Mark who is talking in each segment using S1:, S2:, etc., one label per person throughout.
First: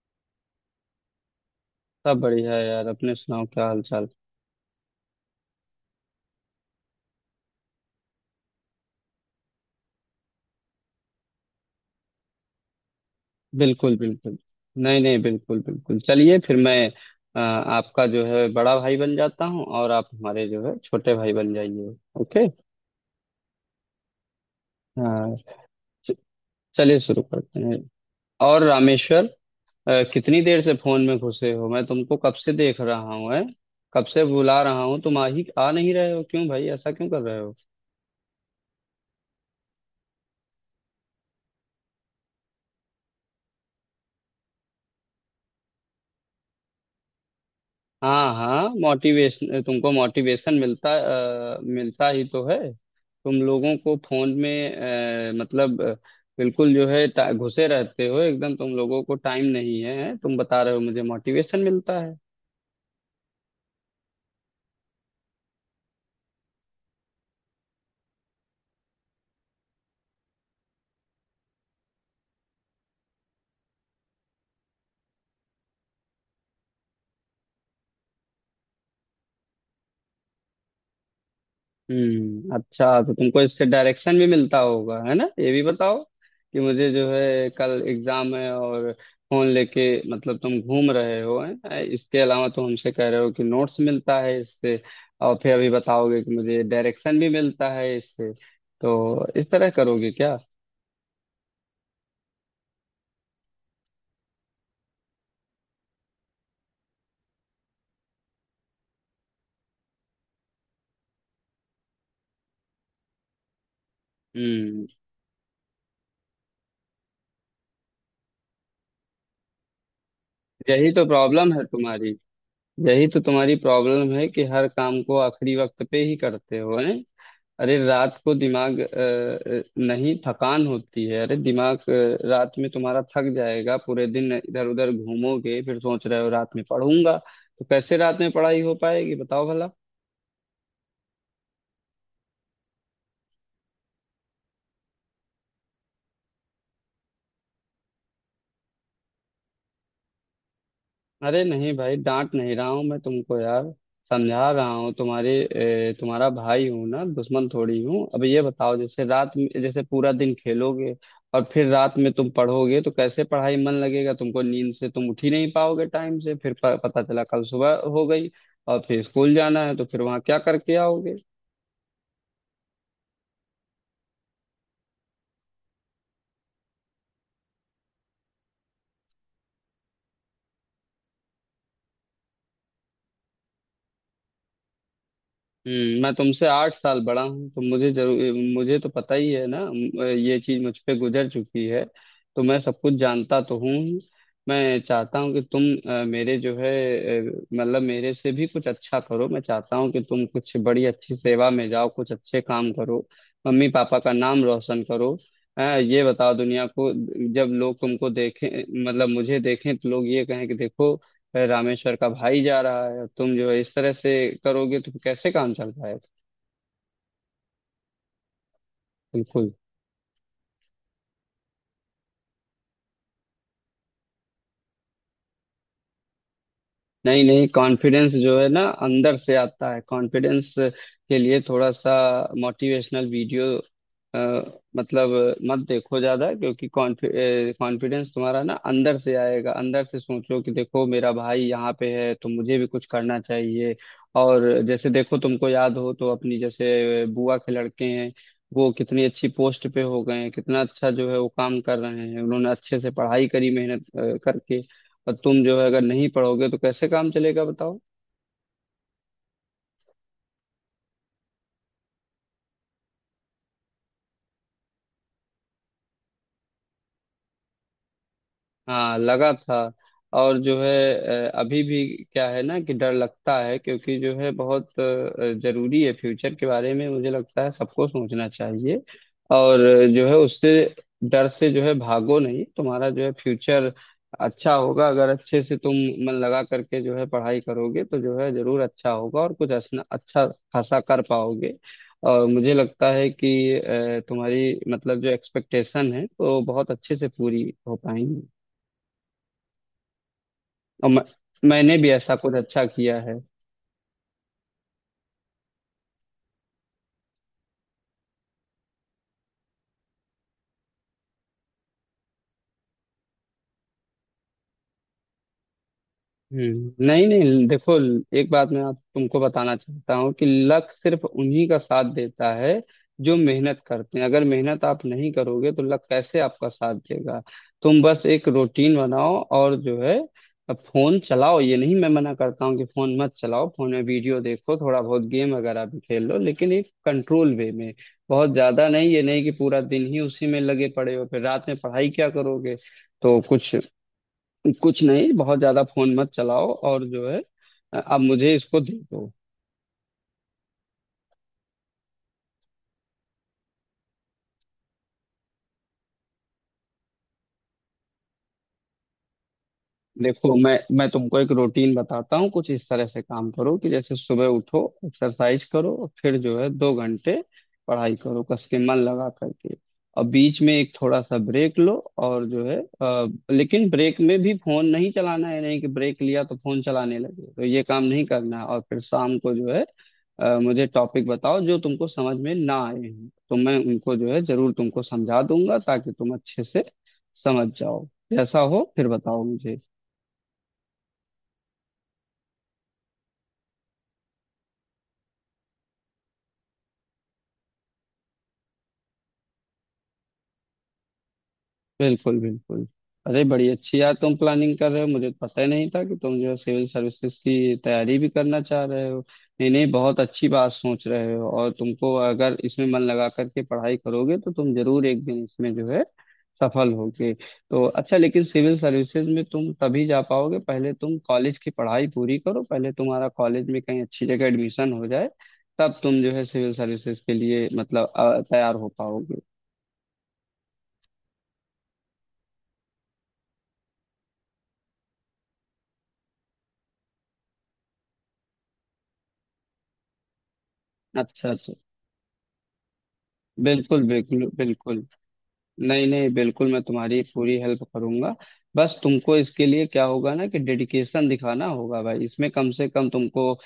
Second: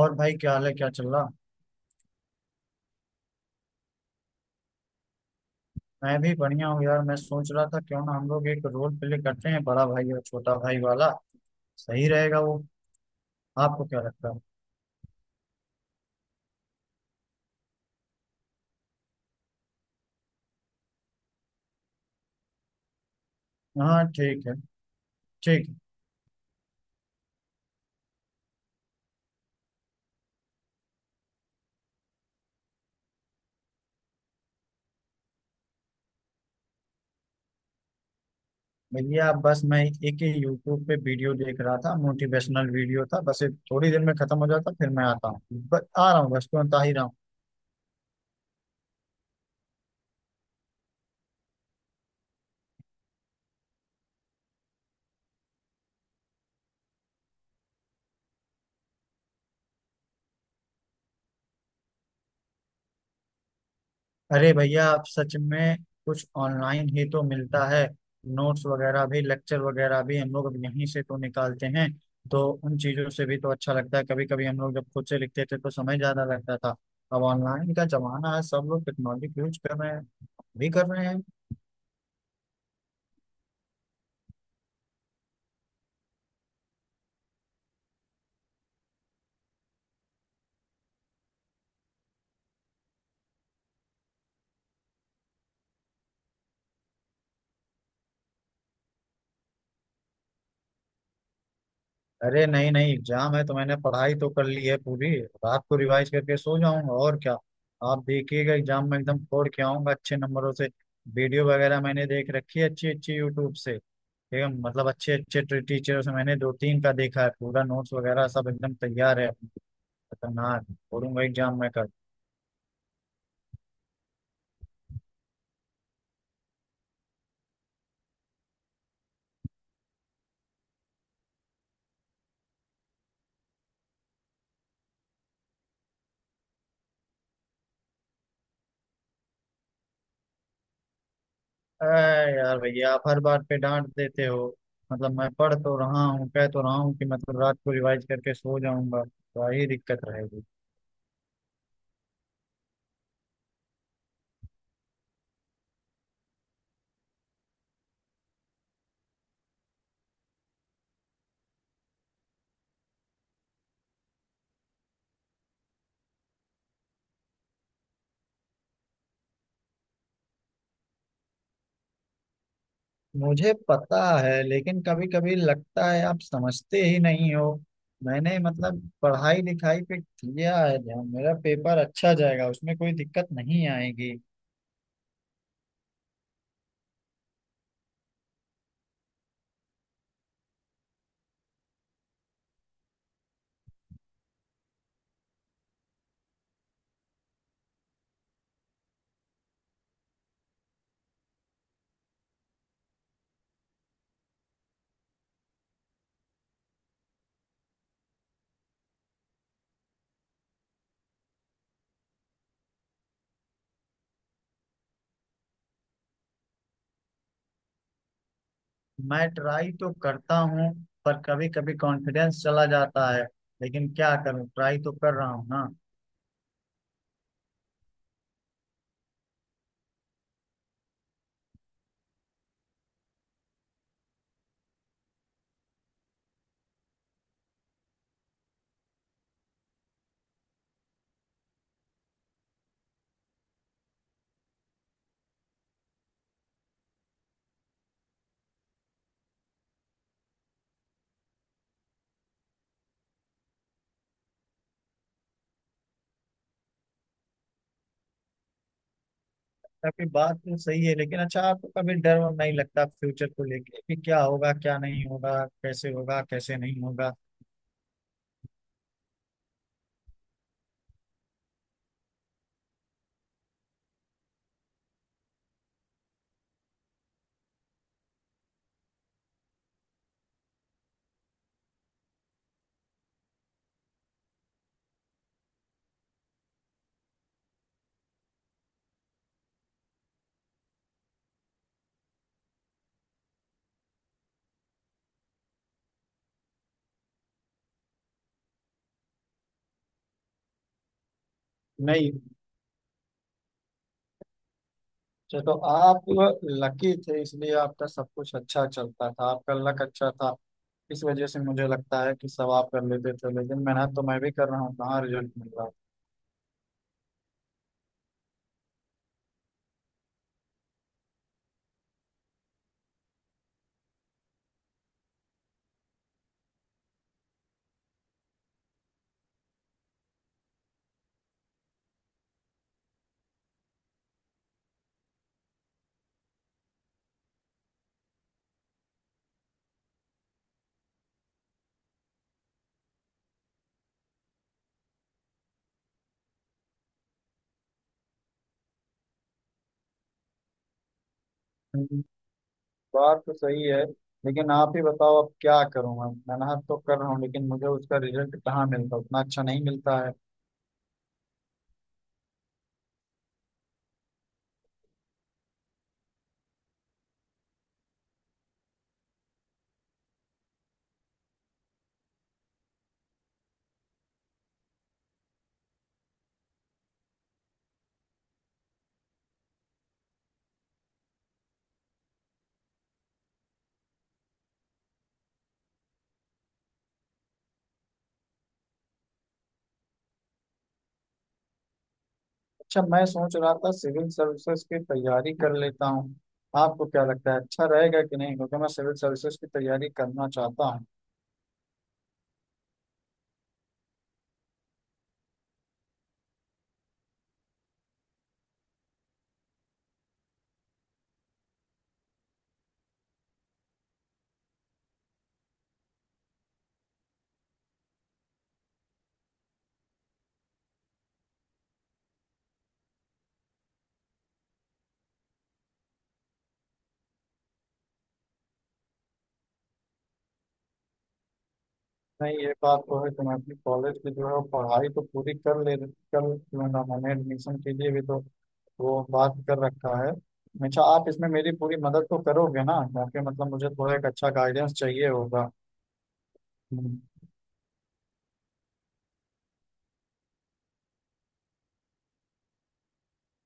S1: और भाई क्या हाल है, क्या चल रहा।
S2: सब बढ़िया है यार, अपने सुनाओ क्या हाल चाल।
S1: मैं भी बढ़िया हूँ यार। मैं सोच रहा था क्यों ना हम लोग एक रोल प्ले करते हैं, बड़ा भाई और छोटा भाई वाला। सही रहेगा वो? आपको
S2: बिल्कुल
S1: क्या लगता
S2: बिल्कुल।
S1: है?
S2: नहीं नहीं, बिल्कुल बिल्कुल, चलिए फिर मैं आपका जो है बड़ा भाई बन जाता हूँ और आप हमारे जो है छोटे भाई बन जाइए। ओके।
S1: हाँ ठीक है।
S2: हाँ।
S1: ठीक है।
S2: च- चलिए शुरू करते हैं। और रामेश्वर, कितनी देर से फोन में घुसे हो, मैं तुमको कब से देख रहा हूँ है, कब से बुला रहा हूँ, तुम आ नहीं रहे हो, क्यों भाई ऐसा क्यों कर रहे हो?
S1: भैया बस मैं एक ही यूट्यूब पे वीडियो देख रहा था, मोटिवेशनल वीडियो था, बस ये थोड़ी देर में खत्म हो जाता फिर मैं आता हूँ। आ रहा हूँ, बस तुरंत आ ही रहा हूँ।
S2: हाँ हाँ, मोटिवेशन तुमको मोटिवेशन मिलता, मिलता ही तो है तुम लोगों को फोन में। अ, मतलब अ, बिल्कुल जो है घुसे रहते हो एकदम, तुम लोगों को टाइम नहीं है, तुम बता रहे हो मुझे मोटिवेशन मिलता है।
S1: अरे भैया आप सच में। कुछ ऑनलाइन ही तो मिलता है। नोट्स वगैरह भी, लेक्चर वगैरह भी हम लोग अब यहीं से तो निकालते हैं। तो उन चीज़ों से भी तो अच्छा लगता है। कभी कभी हम लोग जब खुद से लिखते थे तो समय ज़्यादा लगता था। अब ऑनलाइन का जमाना है, सब लोग टेक्नोलॉजी यूज कर रहे हैं, हम भी कर रहे हैं।
S2: हम्म, अच्छा तो तुमको इससे डायरेक्शन भी मिलता होगा, है ना, ये भी बताओ कि मुझे जो है कल एग्जाम है और फोन लेके, मतलब तुम घूम रहे हो हैं, इसके अलावा तुम हमसे कह रहे हो कि नोट्स मिलता है इससे, और फिर अभी बताओगे कि मुझे डायरेक्शन भी मिलता है इससे, तो इस तरह करोगे क्या?
S1: अरे नहीं नहीं, एग्जाम है तो मैंने पढ़ाई तो कर ली है, पूरी रात को रिवाइज करके सो जाऊंगा और क्या। आप देखिएगा, एग्जाम में एकदम फोड़ के आऊंगा, अच्छे नंबरों से। वीडियो वगैरह मैंने देख रखी है अच्छी अच्छी यूट्यूब से। ठीक है,
S2: हम्म,
S1: मतलब अच्छे अच्छे टीचरों से मैंने दो तीन का देखा है, पूरा नोट्स वगैरह सब एकदम तैयार है। खतरनाक।
S2: यही तो
S1: फोड़ूंगा
S2: प्रॉब्लम
S1: एग्जाम
S2: है
S1: में कल।
S2: तुम्हारी। यही तो तुम्हारी प्रॉब्लम है कि हर काम को आखिरी वक्त पे ही करते हो, है। अरे रात को दिमाग नहीं थकान होती है, अरे दिमाग रात में तुम्हारा थक जाएगा, पूरे दिन इधर उधर घूमोगे फिर सोच रहे हो रात में पढ़ूंगा, तो कैसे रात में पढ़ाई हो पाएगी बताओ भला।
S1: अरे यार भैया, आप हर बात पे डांट देते हो। मतलब मैं पढ़ तो रहा हूँ, कह तो रहा हूँ कि मतलब रात को रिवाइज करके सो जाऊंगा। तो यही दिक्कत रहेगी।
S2: अरे नहीं भाई, डांट नहीं रहा हूँ मैं तुमको यार, समझा रहा हूँ। तुम्हारा भाई हूँ ना, दुश्मन थोड़ी हूँ। अब ये बताओ, जैसे रात में, जैसे पूरा दिन खेलोगे और फिर रात में तुम पढ़ोगे, तो कैसे पढ़ाई मन लगेगा तुमको, नींद से तुम उठ ही नहीं पाओगे टाइम से, फिर पता चला कल सुबह हो गई, और फिर स्कूल जाना है तो फिर वहाँ क्या करके आओगे?
S1: मुझे पता है, लेकिन कभी कभी लगता है आप समझते ही नहीं हो। मैंने मतलब पढ़ाई लिखाई पे किया है ध्यान, मेरा पेपर अच्छा जाएगा, उसमें कोई दिक्कत नहीं आएगी।
S2: मैं तुमसे 8 साल बड़ा हूँ तो मुझे जरूर, मुझे तो पता ही है ना, ये चीज मुझ पे गुजर चुकी है, तो मैं सब कुछ जानता तो हूँ ही। मैं चाहता हूँ कि तुम मेरे जो है मेरे से भी कुछ अच्छा करो। मैं चाहता हूँ कि तुम कुछ बड़ी अच्छी सेवा में जाओ, कुछ अच्छे काम करो, मम्मी पापा का नाम रोशन करो। ये बताओ, दुनिया को जब लोग तुमको देखें, मतलब मुझे देखें, तो लोग ये कहें कि देखो है रामेश्वर का भाई जा रहा है, और तुम जो है इस तरह से करोगे तो कैसे काम चल पाएगा?
S1: मैं
S2: बिल्कुल।
S1: ट्राई तो करता हूँ, पर कभी कभी कॉन्फिडेंस चला जाता है। लेकिन क्या करूँ, ट्राई तो कर रहा हूँ ना।
S2: नहीं नहीं, कॉन्फिडेंस जो है ना अंदर से आता है। कॉन्फिडेंस के लिए थोड़ा सा मोटिवेशनल वीडियो मतलब मत देखो ज्यादा, क्योंकि कॉन्फिडेंस तुम्हारा ना अंदर से आएगा, अंदर से सोचो कि देखो मेरा भाई यहाँ पे है तो मुझे भी कुछ करना चाहिए। और जैसे देखो तुमको याद हो तो, अपनी जैसे बुआ के लड़के हैं, वो कितनी अच्छी पोस्ट पे हो गए हैं, कितना अच्छा जो है वो काम कर रहे हैं, उन्होंने अच्छे से पढ़ाई करी, मेहनत करके। और तुम जो है अगर नहीं पढ़ोगे तो कैसे काम चलेगा बताओ।
S1: काफी बात तो सही है, लेकिन अच्छा आपको कभी डर वर नहीं लगता फ्यूचर को लेके, कि क्या होगा क्या नहीं होगा, कैसे होगा कैसे नहीं होगा?
S2: हाँ, लगा था, और जो है अभी भी, क्या है ना कि डर लगता है, क्योंकि जो है बहुत जरूरी है फ्यूचर के बारे में, मुझे लगता है सबको सोचना चाहिए। और जो है उससे, डर से जो है भागो नहीं, तुम्हारा जो है फ्यूचर अच्छा होगा अगर अच्छे से तुम मन लगा करके जो है पढ़ाई करोगे, तो जो है जरूर अच्छा होगा और कुछ असना अच्छा खासा कर पाओगे। और मुझे लगता है कि तुम्हारी मतलब जो एक्सपेक्टेशन है वो बहुत अच्छे से पूरी हो पाएंगी, और मैंने भी
S1: नहीं,
S2: ऐसा कुछ अच्छा किया है।
S1: चलो आप लकी थे इसलिए आपका सब कुछ अच्छा चलता था, आपका लक अच्छा था। इस वजह से मुझे लगता है कि सब आप कर लेते थे, लेकिन मेहनत तो मैं भी कर रहा हूँ, कहाँ रिजल्ट मिल रहा है।
S2: हम्म, नहीं नहीं देखो, एक बात मैं आप तुमको बताना चाहता हूँ कि लक सिर्फ उन्हीं का साथ देता है जो मेहनत करते हैं। अगर मेहनत आप नहीं करोगे तो लक कैसे आपका साथ देगा? तुम बस एक रूटीन बनाओ और जो है फोन चलाओ, ये नहीं मैं मना करता हूँ कि फोन मत चलाओ, फोन में वीडियो देखो, थोड़ा बहुत गेम वगैरह भी खेल लो, लेकिन एक कंट्रोल वे में, बहुत ज्यादा नहीं। ये नहीं कि पूरा दिन ही उसी में लगे पड़े हो फिर रात में पढ़ाई क्या करोगे? तो कुछ कुछ नहीं, बहुत ज्यादा फोन मत चलाओ और जो है अब मुझे इसको दे दो।
S1: हम्म, बात तो सही है। लेकिन आप ही बताओ अब क्या करूँ मैं। मेहनत तो कर रहा हूँ, लेकिन मुझे उसका रिजल्ट कहाँ मिलता, उतना अच्छा नहीं मिलता है।
S2: देखो, मैं तुमको एक रूटीन बताता हूँ, कुछ इस तरह से काम करो कि जैसे सुबह उठो, एक्सरसाइज करो और फिर जो है 2 घंटे पढ़ाई करो कस के मन लगा करके, और बीच में एक थोड़ा सा ब्रेक लो, और जो है लेकिन ब्रेक में भी फोन नहीं चलाना है, नहीं कि ब्रेक लिया तो फोन चलाने लगे, तो ये काम नहीं करना है। और फिर शाम को जो है मुझे टॉपिक बताओ जो तुमको समझ में ना आए हैं, तो मैं उनको जो है जरूर तुमको समझा दूंगा ताकि तुम अच्छे से समझ जाओ। जैसा हो फिर बताओ मुझे।
S1: अच्छा, मैं सोच रहा था सिविल सर्विसेज की तैयारी कर लेता हूँ। आपको क्या लगता है, अच्छा रहेगा कि नहीं? क्योंकि मैं सिविल सर्विसेज की तैयारी करना चाहता हूँ।
S2: बिल्कुल बिल्कुल। अरे बड़ी अच्छी यार तुम प्लानिंग कर रहे हो, मुझे तो पता ही नहीं था कि तुम जो है सिविल सर्विसेज की तैयारी भी करना चाह रहे हो। नहीं नहीं, बहुत अच्छी बात सोच रहे हो, और तुमको अगर इसमें मन लगा करके पढ़ाई करोगे तो तुम जरूर एक दिन इसमें जो है सफल होगे, तो अच्छा। लेकिन सिविल सर्विसेज में तुम तभी जा पाओगे, पहले तुम कॉलेज की पढ़ाई पूरी करो, पहले तुम्हारा कॉलेज में कहीं अच्छी जगह एडमिशन हो जाए, तब तुम जो है सिविल सर्विसेज के लिए मतलब तैयार हो पाओगे।
S1: नहीं, ये बात तो है, तुम अपनी कॉलेज की जो है वो पढ़ाई तो पूरी कर ले कर। क्यों ना, मैंने एडमिशन के लिए भी तो वो बात कर रखा है। अच्छा, आप इसमें
S2: अच्छा अच्छा।
S1: मेरी पूरी मदद तो करोगे ना? क्योंकि मतलब मुझे
S2: बिल्कुल
S1: थोड़ा एक
S2: बिल्कुल
S1: अच्छा गाइडेंस
S2: बिल्कुल।
S1: चाहिए होगा।
S2: नहीं नहीं, बिल्कुल मैं
S1: हम्म।
S2: तुम्हारी पूरी हेल्प करूंगा। बस तुमको इसके लिए क्या होगा ना कि डेडिकेशन दिखाना होगा भाई इसमें। कम से कम तुमको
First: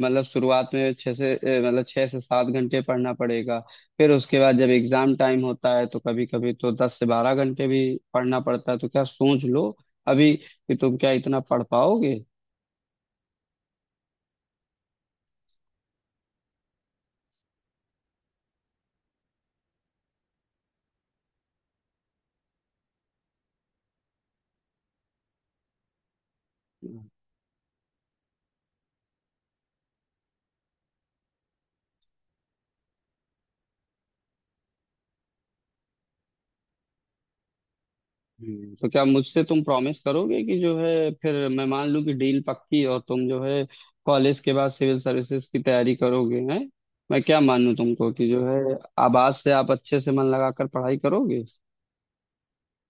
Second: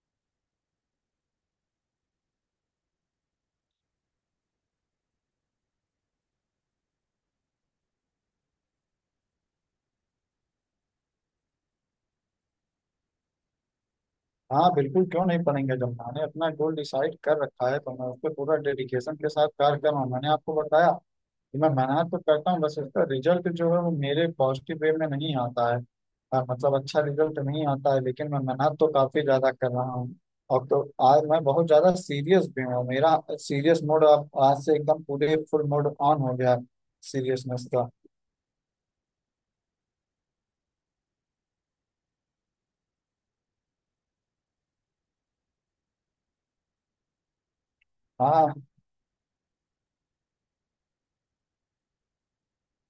S2: मतलब शुरुआत में 6 से 7 घंटे पढ़ना पड़ेगा, फिर उसके बाद जब एग्जाम टाइम होता है तो कभी कभी तो 10 से 12 घंटे भी पढ़ना पड़ता है। तो क्या सोच लो अभी कि तुम क्या इतना पढ़ पाओगे?
S1: हाँ बिल्कुल, क्यों नहीं पढ़ेंगे? जब मैंने अपना गोल डिसाइड कर रखा है तो मैं उस पर पूरा डेडिकेशन के साथ कार्य कर रहा हूँ। मैंने आपको बताया कि मैं मेहनत तो करता हूँ, बस उसका रिजल्ट जो है वो मेरे पॉजिटिव वे में नहीं आता है। हाँ, मतलब अच्छा रिजल्ट नहीं आता है, लेकिन मैं मेहनत तो काफी ज्यादा कर रहा हूँ और तो। आज मैं बहुत ज्यादा सीरियस भी हूँ, मेरा सीरियस मोड अब आज से एकदम पूरे फुल मोड ऑन हो गया, सीरियसनेस का।
S2: तो क्या मुझसे तुम प्रॉमिस करोगे कि जो है फिर मैं मान लूं कि डील पक्की और तुम जो है कॉलेज के बाद सिविल सर्विसेज की तैयारी करोगे, हैं? मैं क्या मानूं तुमको कि जो
S1: हाँ
S2: है आवाज से आप अच्छे से मन लगाकर पढ़ाई करोगे।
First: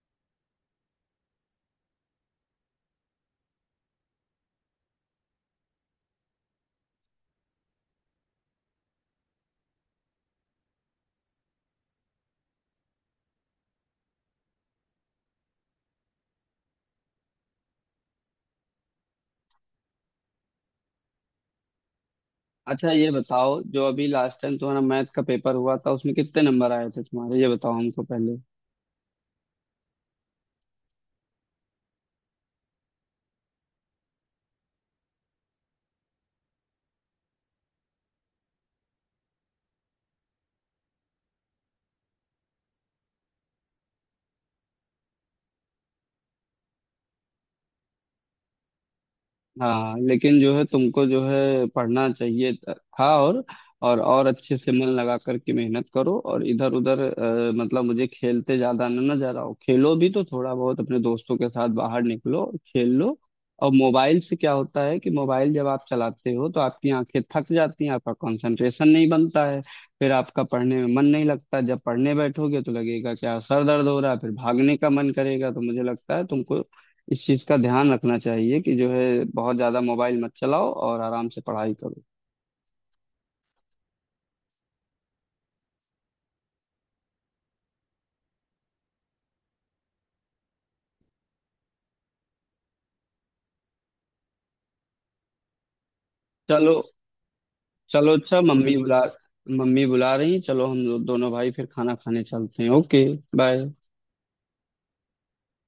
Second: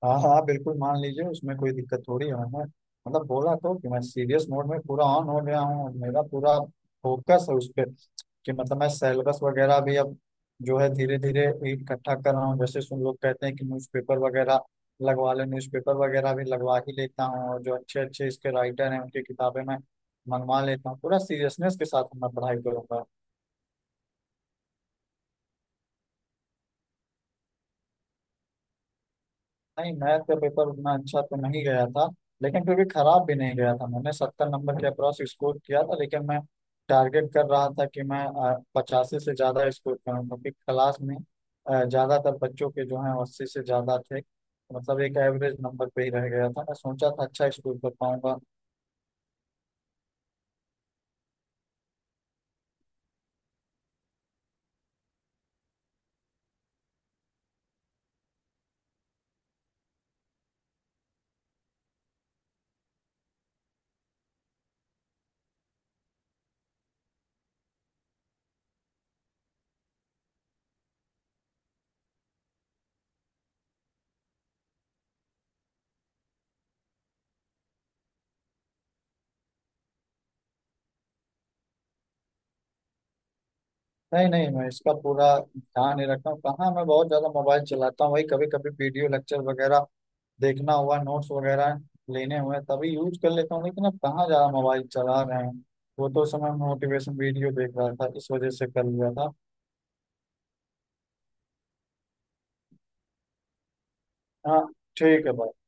S1: हाँ हाँ हाँ, बिल्कुल मान लीजिए, उसमें कोई दिक्कत थोड़ी है। मैंने मतलब बोला तो कि मैं सीरियस मोड में पूरा ऑन हो गया हूँ और मेरा पूरा फोकस है उस पर। कि मतलब मैं सिलेबस वगैरह भी अब जो है धीरे धीरे इकट्ठा कर रहा हूँ। जैसे सुन लोग कहते हैं कि न्यूज़पेपर वगैरह लगवा ले, न्यूज़पेपर वगैरह भी लगवा ही लेता हूँ। और जो अच्छे अच्छे इसके राइटर हैं, उनकी किताबें मैं मंगवा लेता हूँ। पूरा सीरियसनेस के साथ मैं पढ़ाई
S2: अच्छा
S1: करूँगा।
S2: ये बताओ, जो अभी लास्ट टाइम तुम्हारा मैथ का पेपर हुआ था उसमें कितने नंबर आए थे तुम्हारे, ये बताओ हमको पहले।
S1: नहीं, मैथ का पेपर उतना अच्छा तो नहीं गया था, लेकिन फिर भी खराब भी नहीं गया था। मैंने 70 नंबर के अप्रॉक्स स्कोर किया था, लेकिन मैं टारगेट कर रहा था कि मैं 85 से ज़्यादा स्कोर करूँ, क्योंकि क्लास में ज़्यादातर बच्चों के जो हैं 80 से ज़्यादा थे। मतलब एक एवरेज नंबर पे ही रह गया था, मैं सोचा था अच्छा स्कोर कर पाऊंगा।
S2: हाँ, लेकिन जो है तुमको जो है पढ़ना चाहिए था, और और अच्छे से मन लगा करके मेहनत करो, और इधर उधर मतलब मुझे खेलते ज्यादा ना ना जा रहा हो, खेलो भी तो थोड़ा बहुत अपने दोस्तों के साथ बाहर निकलो खेल लो। और मोबाइल से क्या होता है कि मोबाइल जब आप चलाते हो तो आपकी आंखें थक जाती हैं, आपका कंसंट्रेशन नहीं बनता है, फिर आपका पढ़ने में मन नहीं लगता। जब पढ़ने बैठोगे तो लगेगा क्या सर दर्द हो रहा है, फिर भागने का मन करेगा। तो मुझे लगता है तुमको इस चीज का ध्यान रखना चाहिए कि जो है बहुत ज्यादा मोबाइल मत चलाओ और आराम से पढ़ाई करो।
S1: नहीं नहीं, मैं इसका पूरा ध्यान नहीं रखता हूँ, कहाँ मैं बहुत ज़्यादा मोबाइल चलाता हूँ। वही कभी कभी वीडियो लेक्चर वगैरह देखना हुआ, नोट्स वगैरह लेने हुए, तभी यूज कर लेता हूँ। लेकिन अब कहाँ ज्यादा मोबाइल चला रहे हैं। वो तो उस समय
S2: चलो
S1: मोटिवेशन वीडियो देख रहा था,
S2: चलो,
S1: इस
S2: अच्छा
S1: वजह से
S2: मम्मी
S1: कर
S2: बुला,
S1: लिया था।
S2: मम्मी बुला रही हैं, चलो हम दोनों भाई फिर खाना खाने चलते हैं। Okay, bye.
S1: हाँ ठीक है भाई।